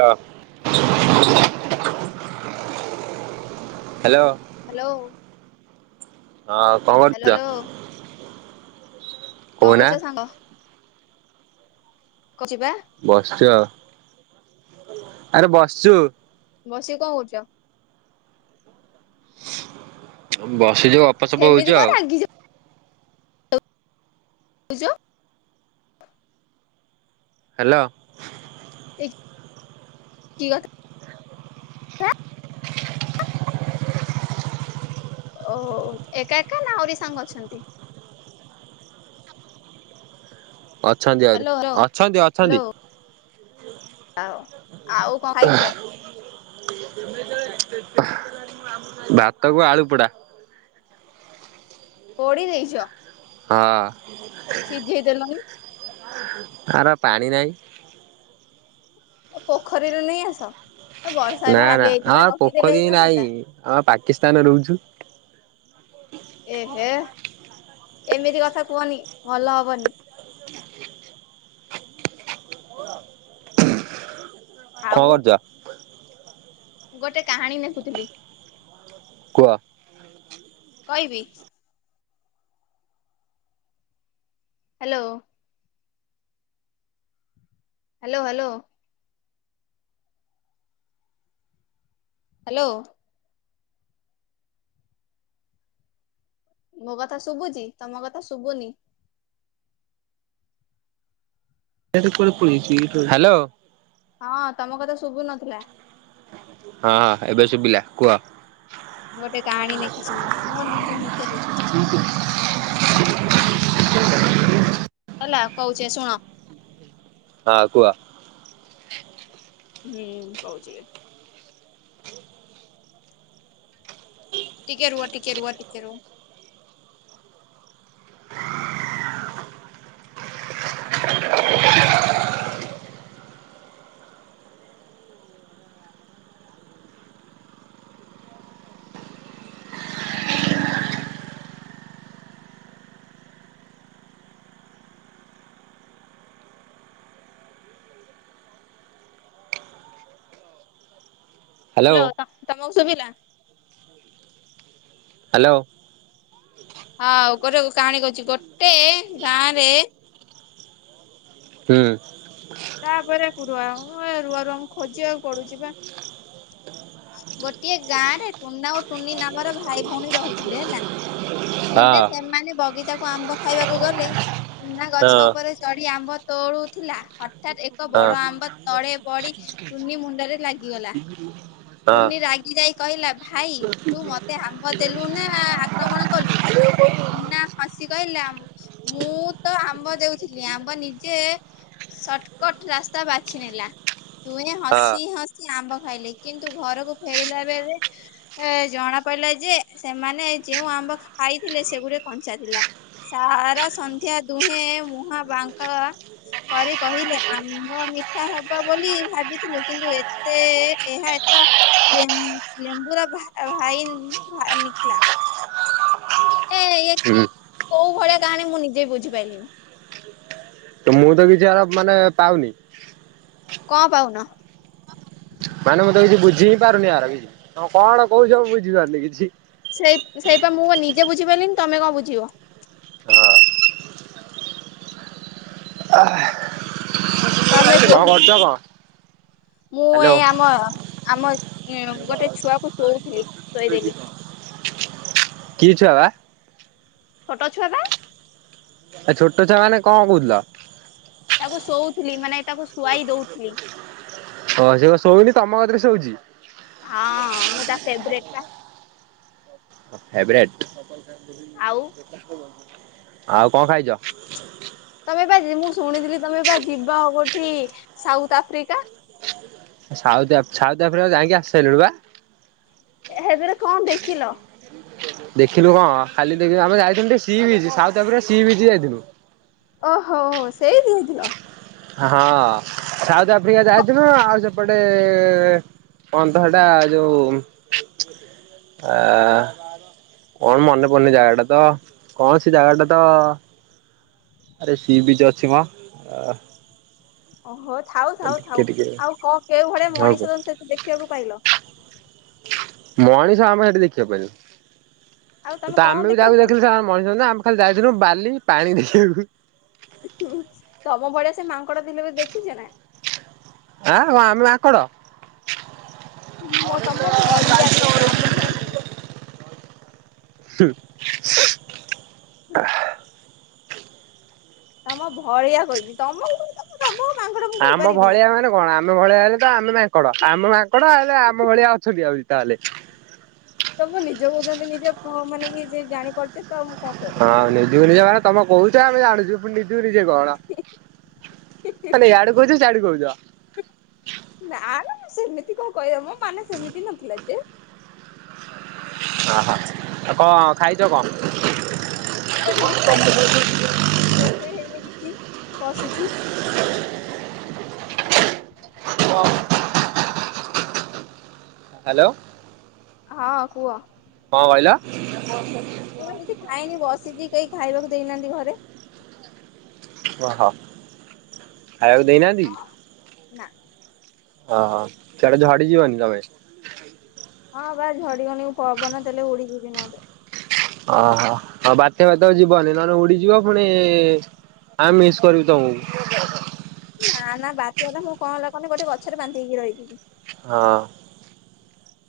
ହଁ [inaudible] hello. Hello. ହଁ କମରଛ? କ କଛ ସଙ୍ଗ? ବସିଛ? ଆରେ ବସିଛୁ ବସିକି କଣ କରୁଛ? ବାସ୍ ସେ ଯୋଉ ଅପସପ ସେମିତି ହଉଛି କଣ ଆଉ। ରାଗି ବଜ ହାଲୋ। କି କଥା ଓ ଏକା ଏକା ନା ଆହୁରି ସାଙ୍ଗ ଅଛନ୍ତି? ଆ ଅଛନ୍ତି ଆ ହ୍ୟାଲୋ ହ୍ୟାଲୋ ଅଛନ୍ତି ଅଛନ୍ତି। ହଁ। ହଉ। ଆଉ କଣ ଖାଇଛ? ଭାତକୁ ଆଳୁ ପୋଡା। ପୋଡ଼ି ଦେଇଛ। ହଁ। [unintelligible] ସିଝେଇ ଦେଲନି ଆର ପାଣି ନାହିଁ ପୋଖରରୁ ନେଇ ଆସ ଏ ବର୍ଷା ନା ଏବେ ହାଲି ନା ହେଇଥିଲା ଆମର ରଖିଦେଲେ ପୋଖରୀ ହେଇନଥାନ୍ତା ନାହିଁ ଆମ ପାକିସ୍ତାନରେ ରହୁଛୁ। ଏହେ ଏମିତି କଥା କୁହନି। ଭଲ ହବନି। କଣ ଆଉ କରୁଚ? ଗୋଟେ କାହାଣୀ ଲେଖୁଥିଲି। କୁହ? କହିବି? ହାଲୋ। Hello hello. ହାଲୋ। ମୋ କଥା ଶୁଭୁଚି? ତମ କଥା ଶୁଭୁନି। [unintelligible] ହାଲୋ। ହଁ ତମ କଥା ଶୁଭୁ ନଥିଲା। ହଁ, ଏବେ ଶୁଭିଲା କୁହ। ଗୋଟେ କାହାଣୀ ଲେଖିଚି ମୁଁ। ମୁଁ ମୁଁ ନିଜ ଲେଖିଚି। [inaudible] ହେଲା କହୁଚି ଶୁଣ। ହଁ କୁହ। ହୁଁ କହୁଚି। ଟିକେ ରୁହ ଟିକେ ରୁହ ଟିକେ ରୁହ। Hello hello. ତ-ତମେ ମକୁ ଶୁଭିଲା? ହାଲୋ। ହଁ, ଗୋଟେ କାହାଣି କହୁଚି। ଗୋଟେ ଗାଁ ରେ ହୁଁ। ତାପରେ ରୁଆ ରୁଆ ରୁମ ଖୋଜିବାକୁ ପଡୁଚି ବା। ଗୋଟିଏ ଗାଁ ରେ ଟୁନା ଓ ଟୁନି ନାମର ଭାଇ ଭଉଣୀ ରହୁଥିଲେ, ହେଲା। ହଁ ଦିନେ ସେମାନେ ବଗିଚାକୁ କୁ ଆମ୍ବ ଖାଇବାକୁ ଗଲେ ଟୁନା ହଁ ଗଛ ଉପରେ ଚଢି ଆମ୍ବ ତୋଳୁଥିଲା ହ ହଠାତ୍, ଏକ ହଁ ବଡ ଆମ୍ବ ତଳେ ପଡି ଟୁନି ମୁଣ୍ଡରେ ଲାଗିଗଲା। ହଁ ଟୁନି ରାଗି ଯାଇ କହିଲା, ଭାଇ ତୁ ମତେ ଆମ୍ବ ଦେଲୁ ନା ଆକ୍ରମଣ କଲୁ? ଟୁନା ହ ସି କହିଲା, ମୁଁ ତ ଆମ୍ବ ଦେଉଥିଲି ଆମ୍ବ ନିଜେ ସର୍ଟକଟ ରାସ୍ତା ବାଛି ନେଲା। ଦୁହେଁ ହସି ହସି ସେଇ ଆମ୍ବ ଖାଇଲେ। କିନ୍ତୁ ଘରକୁ ଫେରିଲା ବେଳେ ଏ ଜଣା ପଡିଲା ଯେ ସେମାନେ ଯେଉଁ ଆମ୍ବ ଖାଇଥିଲେ ସେଗୁଡେ କଞ୍ଚା ଥିଲା। ସାରା ସନ୍ଧ୍ୟା ଦୁହେଁ ମୁହାଁ ବାଙ୍କା କରି କହିଲେ ଆମ୍ବ ମିଠା ହବ ବୋଲି ଭାବିଥିଲୁ କିନ୍ତୁ ଏତେ ଏହା ଏତ ଲେମ୍ଵୁ ଲେମ୍ବୁର ଭାଇ- ଇ- ଇ ନିକ୍ଲା। ଏ ଇ ହଁ କୋଉ ଭଳିଆ କାହାଣୀ ମୁଁ ନିଜେ ବି ବୁଝିପାରିଲିନି? ମୁଁ ତ କିଛି ଆର ମାନେ ପାଉନି। କଣ ପାଉନ? ମାନେ ମୁଁ ତ କିଛି ବୁଝି ହିଁ ପାରୁନି ଆର କିଛି ତମେ କଣ କହୁଚ ମୁଁ ବୁଝି ପାରୁନି କିଛି। ସେଇ ସେଇପା ମୁଁ ନିଜେ ବୁଝିପାରିଲିନି, ତମେ କଣ ବୁଝିବ? ତମେ କୁହ କଣ କରୁଛ ସେଠୁ, କଣ? ମୁଁ ଏ ହ୍ୟାଲୋ ଆମ ଆମ ଉ ଗୋଟେ ଛୁଆକୁ ଶୋଉଥିଲି। ଶୋଇଦେଲି କିଚିଆ ବାବା? ଛୋଟ ଛୁଆବା। ଆ ଛୋଟ ଛୁଆ ମାନେ କଣ କହୁଥିଲ। ତାକୁ ଶୋଉଥିଲି ମାନେ ତାକୁ ଶୁଆଇ ଦଉଥିଲି। ହଁ ସେ କ ଶଉନି ତମ କତିରେ ଶଉଛି। ହଁ ମୁଁ ତା ଫେବେରେଟେ ପା। ଫେବ୍ରେଟେ। ଆଉ। ଆଉ କଣ ଖାଇଛ? ତମେ ବା ମୁଁ ଶୁଣିଥିଲି ତମେ ବା ଯିବ ହ କୋଠି ସାଉଥ ଆଫ୍ରିକା। ସାଉ ସାଉଥ ଆଫ୍ରିକା ଯାଇକି ଆସି ସାରିଲୁ ବା। ହେଦରେ କଣ ଦେଖିଲ? ଦେଖିଲୁ କଣ ଖାଲି ଦେଖିଲୁ ଆମେ ଯାଇଥିଲୁ C B south Africa C B ଯାଇଥିଲୁ। ଓହୋ ହୋ ସେଇଠ ହେଇଥିଲ? ହଁ ସାଉଥ ଆଫ୍ରିକା କ- ଯାଇଥ ନା ଆଉ ସେପଟେ କଣ ତ ସେଟା ଯୋଉ ଆ କଣ ମନେ ପର୍ନି ଜାଗାଟା ତ କଣସି ଜାଗାଟା ତ ଆରେ ସିଏ ବି ଯ ଅଛି ମା। ଓହୋ। ଥାଉ ଥାଉ ଥାଉ ଆଉ କଣ କେଉଁ ଭଳିଆ ହଁ କୁହ। ମଣିଷ ତମ ସେଠି ଦେଖିବାକୁ ପାଇଲ। ମଣି ସା ଆମେ ସେଠି ଦେଖିବାକୁ ଆଉ ପିଲୁ। ତମେ ତ କଣ ଆମେ ବି ଦେଖିବାକୁ ତାକୁ ପାଇଲ? ଦେଖିଲୁ ମଣିଷ ଆମେ ଖାଲି ଯାଇ ଦିନ ବାଲି ପାଣି ଦେଇୁ। ତମ ଭଳିଆ ସେ ମାଙ୍କଡା ଥିଲେ ବି ଦେଖିଛେ ନା? ଆଁ ଆମେ ମାଙ୍କଡ। ମଁ ତମ ଭଲିଆକହି। ହୁଁ। ତ [inaudible] ତମ ଭଳିଆ କହିଛି ତମକୁ ତ ଆମ ଭଳିଆ ମାନେ କଣ ଆମେ ଭଳିଆ ହେଲେ ତ ଆମେ ମାଙ୍କଡ ଆମ ମାାଙ୍କଡ ଆ ଆମ ଭଳିଆ ଅଛନ୍ତି ଆହୁରି ତାହେଲେ। ସବୁ ନିଜକୁ ଚନ୍ତୀ ନିଜେ ଅ ମାନେ ଇଏ ଯେ ଜାଣି ପାରୁଚ ହଁ ନିଜକୁ ନିଜ ମାନେ ତମେ କହୁ ଆମେ ଜାଣୁଚୁ ପୁଣି ନି ନିଜେ କଣ ମାନେ ୟାଡୁ କହୁଚ ସିଆଡୁ କହୁଚ। ନା ନା ସେମିତି କଣ କହିବ ମଁ ମାନେ ସେମିତି ନଥିଲା ଯେ। ଓହୋ ଆଉ କଣ ଖାଇଛ କଣ? ମୁଁ ପା କିଛି ଖାଇନି ବା ରୋଷେଇ ହେଇନି କି ଛି ବସିଛି। [inaudible] ହାଲୋ। ହଁ କୁହ। କଣ କହିଲ? ମୁଁ ଏମତି ଖାଇନି ବସିଛି କେହି ଖାଇବାକୁ ଦେଇନାହାନ୍ତି ଘରେ। ଓ ହୋ। ଖାଇବାକୁ ଦେଇନାହାନ୍ତି ହଁ କି? ନା। ଓ ହୋ ସିଆଡ଼େ ଝଡି ଯିବନି ତମେ। ହଁ ବା ଝଡିଗନି ପବନ ଦେଲେ ଉଡିଯିବି ନହେଲେ। ଓହୋ ଆଉ ବାତ୍ୟା ଫାତ୍ୟା କୁ ଯିବନି ନହେନେ ଉଡିଯିବ ପୁଣି ଆଁ ମିସ୍ କରିବି ତମକୁ। ନା ନା ବାତ୍ୟା ହେଲା ମୁଁ କଣ ହେଲା କହନି ଗୋଟେ ଗଛରେ ବାନ୍ଧି ହେଇକି ରହିଯିବି। ହଁ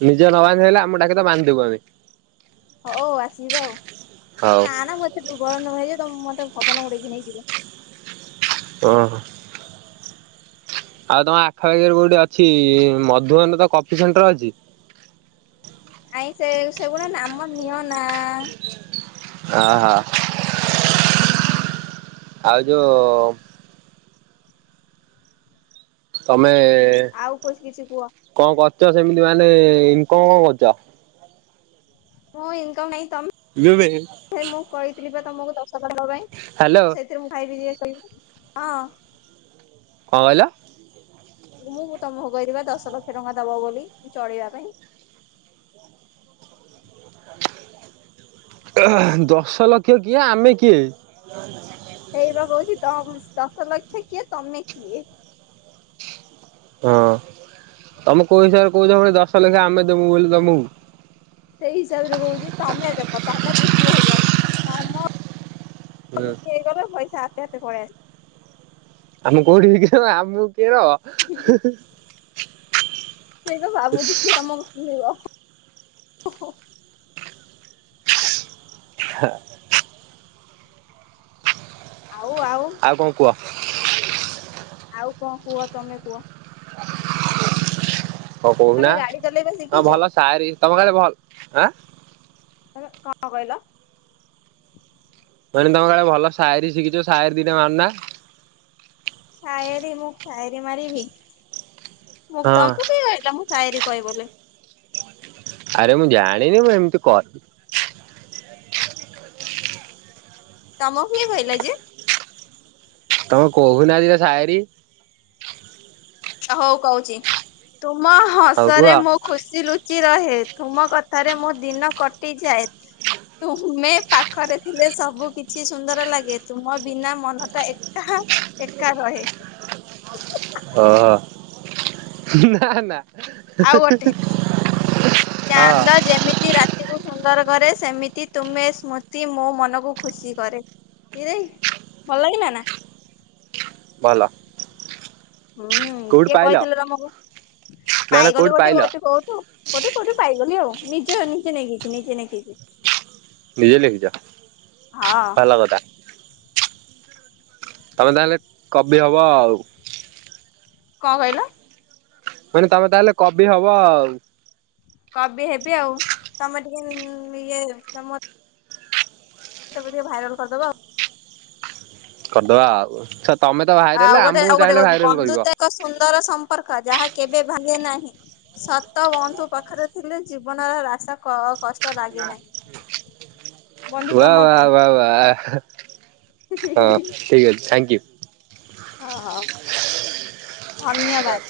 ନିଜେ ନ ବାନ୍ଧି ହେଲେ ଆମକୁ ଡାକି ଦବ ବାନ୍ଧି ଦବୁ ଆମେ। ହଉ ଆସିବ ଆଉ। ହଉ ନା ନା ମୁଁ ଏତେ ଦୁ ର୍ବଳ ନୁହେଁ ଯେ ତମେ ମତେ ପବନ ଉଡେଇକି ନେଇଯିବ। ଓ ହୋ। ଆଉ ତମ ଆଖପାଖିରେ କୋଉଠି ଅଛି ମଧୁବନରେ ତ କଫି ସେଣ୍ଟର ଅଛି? ଆଇଁ ସେ ସେଗୁଡା ନାମ ନିଅ ନା। ଆହା। ଆଉ ଯୋଉ ତମେ ଆଉ କିଛି କିଛି କୁହ। କଣ କରୁଛ ସେମିତି ମାନେ କଣ କଣ କରୁଛ? ମୁଁ ଇନକମ ନାଇଁ ହ୍ୟାଲୋ ତମେ ମୁଁ କହିଥିଲି ପା ତମକୁ ସକାଳ ପାଇଁ କଣ ସେଥିରେ ମୁଁ ଖାଇବି ଯେ ହଁ। କଣ କହିଲ? ମୁଁ ତମକୁ କହିଥିଲି ପା ଦଶ ଲକ୍ଷ ଟଙ୍କା ଦବ ବୋଲି ଚଳେଇବା ପାଇଁ। ଦଶ ଲକ୍ଷ କିଏ ଆମେ କିଏ? ସେଇବା କହୁଛି ତମ ଦଶ ଲକ୍ଷ କିଏ ତମେ କିଏ? ହଁ ତମେ କୋଉ ହିସାବରେ କହୁଛ ପୁଣି ଦଶ ଲକ୍ଷ ଆମେ ଦବୁ ବୋଲି ତମକୁ? ସେଇ ହିସାବରେ କହୁଛି ତମେ ଦେଖ ତମେ ବିକି ହେଇଯାଅ। କାମ ହୁଁ ବିକି ହେଇକର ପଇସା ନିହାତି ପଳେଇ ଆମ କୋଉଠି ଆମ [unintelligible] ସେଇ ତ ଭାବୁଛି କିଏ ତମକୁ କିଣିବ ଓ ହୋ। ହଁ। ଆଉ ଆଉ। କଣ କୁହ? ଆଉ କଣ କୁହ ତମେ କୁହ? ହ କହୁ ତମେ ନା ଗାଡି ଚଲେଇବା ହଁ ଶିଖିଛ ଭଲ ସାରି ତମ କାେ ଭଲ ଆଁ। କ କଣ କହିଲ? ତମ କଣ ଭଲ ସାଇରୀ ଶିଖିଛ ସାଇରୀ ଦିଟେ ମାରାନା ଶାୟରି ମୁଁକ ଶାୟରି ମାରି ବିି ମୁଁ ହଁ ତମ ତୁ କିିଲ ମୁଁ ସାଏରି କହିବୋ ଆରେ ମୁଁ ଜାଣିନି ମୁ ଏମିତି କର ତମକୁ କିଏ କହିଲା ଯେ ତମେ କହୁହୁ ନାଟେ ସାହିରୀ ହଉ କହୁଛି ତୁ ମୋ ହଉ କୁହ ହସରେ ମୁଁ ଖୁସି ଲୁ ଚି ରହେ ତୁମ କଥାରେ ମୋ ଦିନ କଟିଯାଏ ତୁମେ ପାଖରେ ଥିଲେ ସବୁ କିଛି ସୁନ୍ଦର ଲାଗେ ତୁମ ବିନା ମନଟା ଏକା ଏକା ରହେ ଓହୋ ନା ନା। ଆଉ ଗୋଟେ [inaudible] ହଁ। ର କରେ ସେମିତି ତୁମେ ସ୍ମୃତି ମୋ ମନକୁ ଖୁସି କରେ ଭଲ ଲାଗିଲ ନା ଭଲ। ହୁଁ କୋଉଠୁ କିଏ ପାଇଲ? କହିଥିଲେ ତମକୁ ନା ନା ପାଇଗଲି କୋଉଠି ଗୋଟେ ପାଇଲ କ କହୁଛୁ କୋଉଠି ଗୋଟେ କୋଉଠି ପାଇଗଲି ଆଉ। ନିଜେ ହ ନିଜେ ନେଇଖିଛି ନିଜେ ନେଇକିଛି ନିଜେ ଲେଖୁଚ ହଁ ଭଲ କଥା। ତମେ ତାହେଲେ କବି ହବ ଆଉ। କଣ କହିଲ? ମାନେ ତମେ ତାହେଲେ କବି ହବ ଆଉ। କବି ହେବି ଆଉ ତମେ ଟିକେ ଇଏ ତମ ତେବେ ଟିକେ ଭାଇରାଲ କରିଦବ ଆଉ। କରିଦବା ଆଉ। ତମେ ତ ଭାଇରାଲ ଆଉ ଗୋଟେ ଆମକୁ ଆଉ ଗୋଟେ ଚାହିଁଲେ କହୁଚି ଭାଇରାଲ କରିବ। ବନ୍ଧୁତ୍ୱ ଏକ ସୁନ୍ଦର ସମ୍ପର୍କ। ଯାହା କେବେ ଭାଙ୍ଗେ ନାହିଁ ସତ ବନ୍ଧୁ ପାଖରେ ଥିଲେ ଜୀବନର ରାସ୍ତା କ କଷ୍ଟ ଲାଗେ ନାହିଁ। ବନ୍ଧୁ ବା ତମ ବା ପାଇଁ ବା ବା ହ ହଁ ଠିକ ଅଛି ଥାଙ୍କ ୟୁ। ହଁ ହଁ ଧନ୍ୟବାଦ।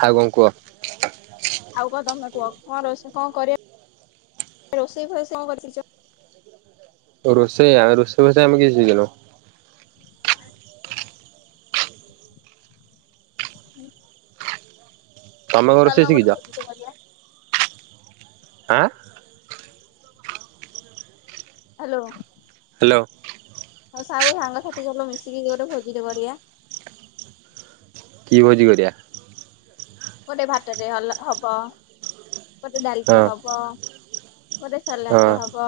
ହଁ ଆଉ କଣ କୁହ? ଆଉ କଣ ତମେ କୁହ କଣ ରୋସେ କଣ କରିବ ରୋଷେଇ ଫୋସେଇ କଣ କରି ଶିଖିଛ? ରୋଷେଇଆ ଆମେ ରୋଷେଇ ଫୋସେଇ ଆମେ କିଛି ଶିଖିନୁ। [inaudible] ହ ତମେ କଣ ରୋଷେଇ ସିଖିଚ? ଭୋଜିଟେ କରିବା ଆଁ ହାଲୋ। ହେଲୋ। ସବୁ ସାଙ୍ଗସାଥି ଚାଲୁନ ମିଶିକି ଗୋଟେ ଭୋଜିଟେ କରିବା। କି ଭୋଜିି କରିବା? ଗୋଟେ ଭାତ ଟେ ହଲ ହବ। ଗୋଟେ ଡାଲିଟେ ହଁ ହବ। ଗୋଟେ ସାଲାଡ ହଁ ଟେ ହବ।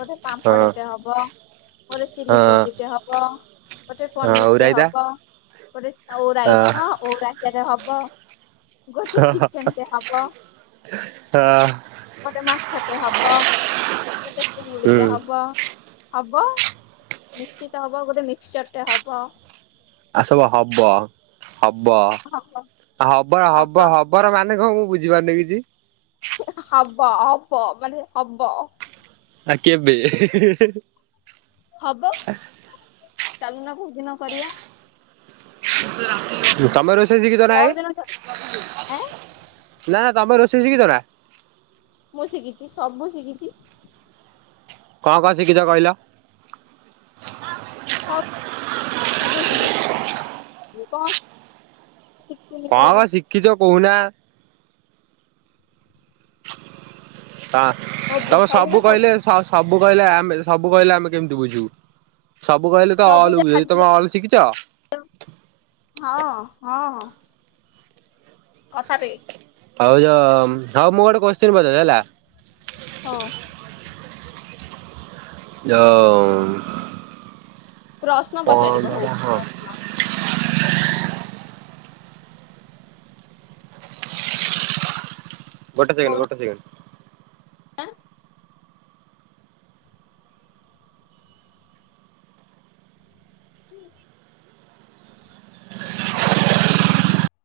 ଗୋଟେ ହଁ ପାମ୍ପଡ ଟେ ହବ। ଗୋଟେ ଚିଲି ହଁ କୋବି ଟେ ହବ। ଗୋଟେ ଆଉ ପନିର୍ ଟେ ରାଇତା ହବ। ପଡେ ଓଉ ରାଇଥା। ଓଟା କେରେ ହବ ଗୋଟେ ଚିକେନଟେ ହବ, ଗୋଟେ ମା ସେଟି ହବ। ତୋତେ ହୁଁ ଉନିଳୀଟେ ହବ ହବ, ନିଶ୍ଚିତ ହବ ଗୋଟେ ମିକ୍ସଚର ଟେ ହବ। ଆସବ ହବ। ହବ ହବ ଆ, ହବ, ହବ, ହବର ମାନେ କଣ ମୁଁ ବୁଝିପାରୁନି କିଛି। ହିଁ ହା ହବ ହବ ମାନେ ହବ। ଆ କେବେ ଏହେ ହେ ହେ ହେ। ହବ ଚାଲୁନ କୋଉଦିନ କରିବା? ତମ ରୋସେ ସେ କିତ ନାଇ ପରଦିନ ଚା ନା ନା ତମେ ରୋଷେଇ ସିଖିଚ ନା। ମୁଁ ଶଖିଚି ସବୁ ଶିଖିଚି। କଣ କଣ ଶିଖିଚ କହିଲ? ସବୁସି କି କଣ? ଶିଖିନି କଣ କଣ କହିଲ ଶିଖିଛ କହୁନା? ହଁ ତମେ ସବୁ କହିଲେ ସ ସ ସବୁ ସବୁ କହିଲେ ଆମେ ସବୁ କହିଲେ ଆମେ କେମିତି ବୁଝିବୁ ସବୁ କହିଲେ ତ ସବୁ ଅଲ୍ କୁ ଯାହା ବୁଝୋଉଚୁ ତମେ ଅଲ୍ ଶିଖିଚ। ହଁ ହଁ। କଥା ଦେଇ। ଭାଉଜ ହଉ ମୁ ଗୋଟେ କୋତ୍ସିନ୍ ପଚାରୁଛି ହେଲା। ହଉ ଯଉ ପ୍ରଶ୍ନ ପଚାରିବ ହଉ ପ୍ରଶ୍ନ? ଗୋଟେ ସେକେଣ୍ଡ ଗୋଟେ ସେକଣ୍ଡ। ଆଁ।